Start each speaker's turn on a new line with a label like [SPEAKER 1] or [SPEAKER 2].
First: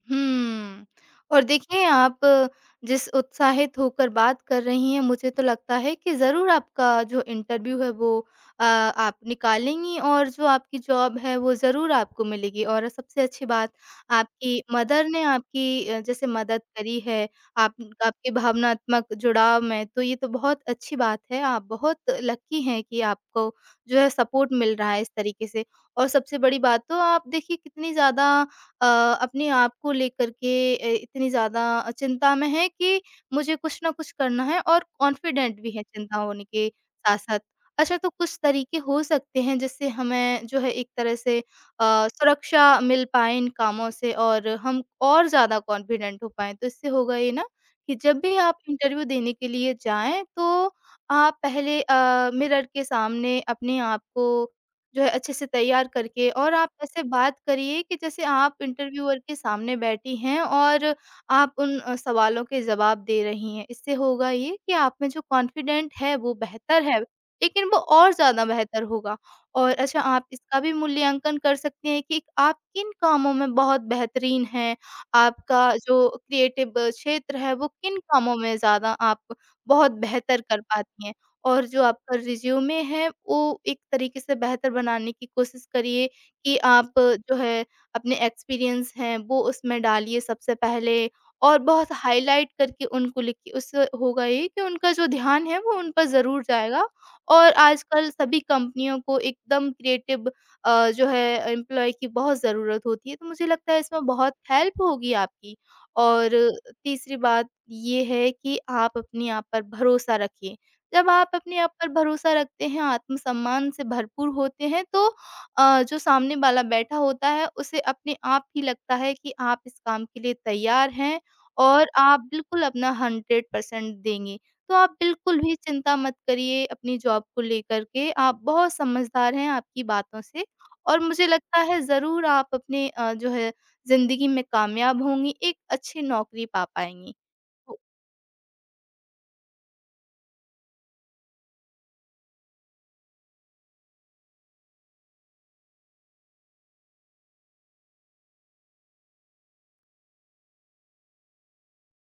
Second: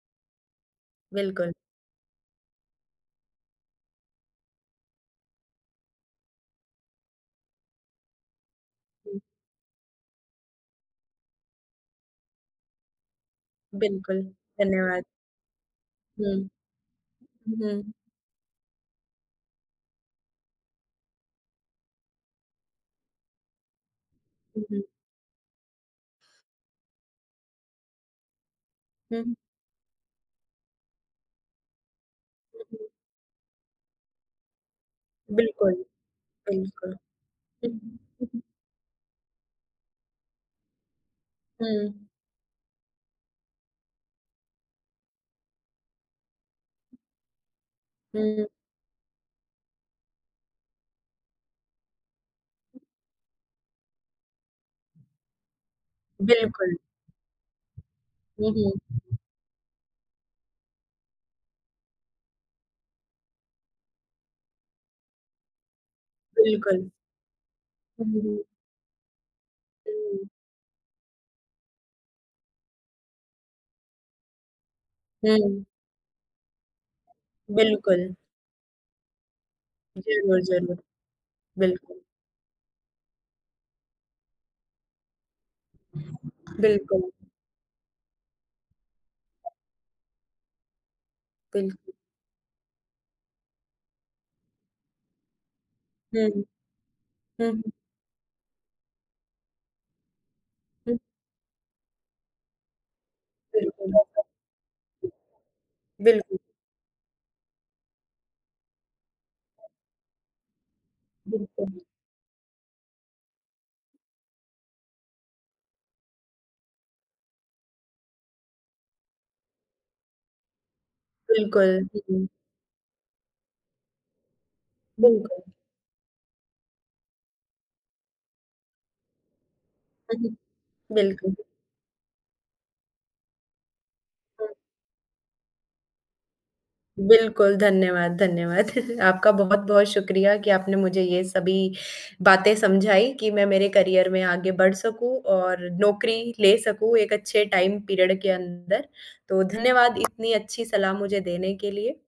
[SPEAKER 1] हम्म, और
[SPEAKER 2] बिल्कुल।
[SPEAKER 1] देखें आप जिस उत्साहित होकर बात कर रही हैं, मुझे तो लगता है कि ज़रूर आपका जो इंटरव्यू है वो अ, आप
[SPEAKER 2] हुँ।
[SPEAKER 1] निकालेंगी और जो आपकी जॉब है, वो ज़रूर आपको मिलेगी। और सबसे अच्छी बात
[SPEAKER 2] बिल्कुल,
[SPEAKER 1] आपकी
[SPEAKER 2] धन्यवाद।
[SPEAKER 1] मदर ने आपकी अ, जैसे
[SPEAKER 2] हुँ।
[SPEAKER 1] मदद करी है
[SPEAKER 2] हुँ,
[SPEAKER 1] आपन
[SPEAKER 2] हुँ।
[SPEAKER 1] आपकी भावनात्मक जुड़ाव में तो ये तो बहुत अच्छी बात है। आप बहुत लकी हैं कि आपको जो है सपोर्ट
[SPEAKER 2] हुँ,
[SPEAKER 1] मिल
[SPEAKER 2] हुँ।
[SPEAKER 1] रहा है इस तरीके से और सबसे बड़ी बात तो आप देखिए, कितनी ज़्यादा अ,
[SPEAKER 2] हुँ, हुँ।
[SPEAKER 1] अपने आप को लेकर के अ, इतनी ज़्यादा अ, चिंता में
[SPEAKER 2] हुँ,
[SPEAKER 1] हैं
[SPEAKER 2] हुँ।
[SPEAKER 1] कि मुझे कुछ ना कुछ करना है और कॉन्फिडेंट भी
[SPEAKER 2] बिल्कुल,
[SPEAKER 1] हैं चिंता होने के
[SPEAKER 2] बिल्कुल।
[SPEAKER 1] साथ-साथ। अच्छा, तो कुछ
[SPEAKER 2] [unintelligible]
[SPEAKER 1] तरीके हो सकते हैं जिससे हमें जो है एक तरह से अ,
[SPEAKER 2] हुँ।
[SPEAKER 1] सुरक्षा मिल पाए इन कामों से और हम और ज़्यादा कॉन्फिडेंट हो पाएँ। तो इससे होगा ये ना, कि जब भी
[SPEAKER 2] हुँ।
[SPEAKER 1] आप इंटरव्यू देने के लिए जाएँ तो आप पहले अ, मिरर के सामने अपने आप को जो है, अच्छे से तैयार करके और आप
[SPEAKER 2] बिल्कुल।
[SPEAKER 1] ऐसे बात करिए कि जैसे
[SPEAKER 2] हुँ,
[SPEAKER 1] आप
[SPEAKER 2] हुँ।
[SPEAKER 1] इंटरव्यूअर के सामने बैठी हैं और आप उन अ, सवालों के जवाब दे रही हैं। इससे होगा ये कि आप में जो कॉन्फिडेंट है वो बेहतर
[SPEAKER 2] बिल्कुल।
[SPEAKER 1] है, लेकिन वो
[SPEAKER 2] हाँ
[SPEAKER 1] और
[SPEAKER 2] जी।
[SPEAKER 1] ज़्यादा बेहतर होगा और अच्छा, आप
[SPEAKER 2] हुँ।
[SPEAKER 1] इसका भी मूल्यांकन कर सकती हैं कि आप किन कामों में बहुत बेहतरीन हैं। आपका
[SPEAKER 2] हुँ।
[SPEAKER 1] जो क्रिएटिव क्षेत्र है, वो किन
[SPEAKER 2] बिल्कुल।
[SPEAKER 1] कामों में ज़्यादा आप बहुत
[SPEAKER 2] ज़रूर,
[SPEAKER 1] बेहतर कर
[SPEAKER 2] ज़रूर।
[SPEAKER 1] पाती हैं और जो
[SPEAKER 2] बिल्कुल।
[SPEAKER 1] आपका रिज़्यूमे है, वो एक तरीके से बेहतर बनाने की कोशिश करिए कि आप
[SPEAKER 2] बिल्कुल।
[SPEAKER 1] जो है अपने एक्सपीरियंस हैं, वो उसमें डालिए सबसे पहले और बहुत
[SPEAKER 2] बिल्कुल।
[SPEAKER 1] हाइलाइट करके उनको लिखिए। उससे होगा ये कि उनका जो ध्यान है, वो उन पर
[SPEAKER 2] हुँ।
[SPEAKER 1] ज़रूर जाएगा
[SPEAKER 2] हुँ,
[SPEAKER 1] और
[SPEAKER 2] हुँ।
[SPEAKER 1] आजकल सभी कंपनियों को एकदम क्रिएटिव अ,
[SPEAKER 2] हुँ।
[SPEAKER 1] जो है एम्प्लॉयी की बहुत ज़रूरत होती है तो मुझे लगता है
[SPEAKER 2] बिल्कुल,
[SPEAKER 1] इसमें बहुत हेल्प होगी आपकी
[SPEAKER 2] [unintelligible]
[SPEAKER 1] और
[SPEAKER 2] बिल्कुल।
[SPEAKER 1] अ, तीसरी बात ये है कि आप अपने आप पर भरोसा रखिए। जब आप अपने आप
[SPEAKER 2] बिल्कुल।
[SPEAKER 1] पर भरोसा रखते हैं, आत्मसम्मान से भरपूर होते हैं तो अ, जो सामने वाला बैठा होता है, उसे अपने आप ही लगता है कि आप इस काम के लिए तैयार हैं
[SPEAKER 2] बिल्कुल,
[SPEAKER 1] और
[SPEAKER 2] जी,
[SPEAKER 1] आप
[SPEAKER 2] जी।
[SPEAKER 1] बिल्कुल अपना 100 पर्सेंट देंगे। तो आप बिल्कुल
[SPEAKER 2] बिल्कुल।
[SPEAKER 1] भी चिंता मत करिए अपनी जॉब को लेकर के। आप बहुत समझदार हैं आपकी
[SPEAKER 2] हाँ
[SPEAKER 1] बातों
[SPEAKER 2] जी।
[SPEAKER 1] से और मुझे
[SPEAKER 2] बिल्कुल।
[SPEAKER 1] लगता है ज़रूर आप अपने अ, जो है ज़िंदगी में
[SPEAKER 2] हुँ।
[SPEAKER 1] कामयाब होंगी, एक अच्छी नौकरी पा पाएँगी।
[SPEAKER 2] बिल्कुल,
[SPEAKER 1] हो
[SPEAKER 2] धन्यवाद, धन्यवाद। आपका बहुत-बहुत शुक्रिया कि आपने मुझे ये सभी बातें समझाई कि मैं मेरे करियर में आगे बढ़ सकूँ और नौकरी ले सकूँ एक अच्छे टाइम पीरियड के अंदर, तो धन्यवाद इतनी अच्छी सलाह मुझे देने के लिए।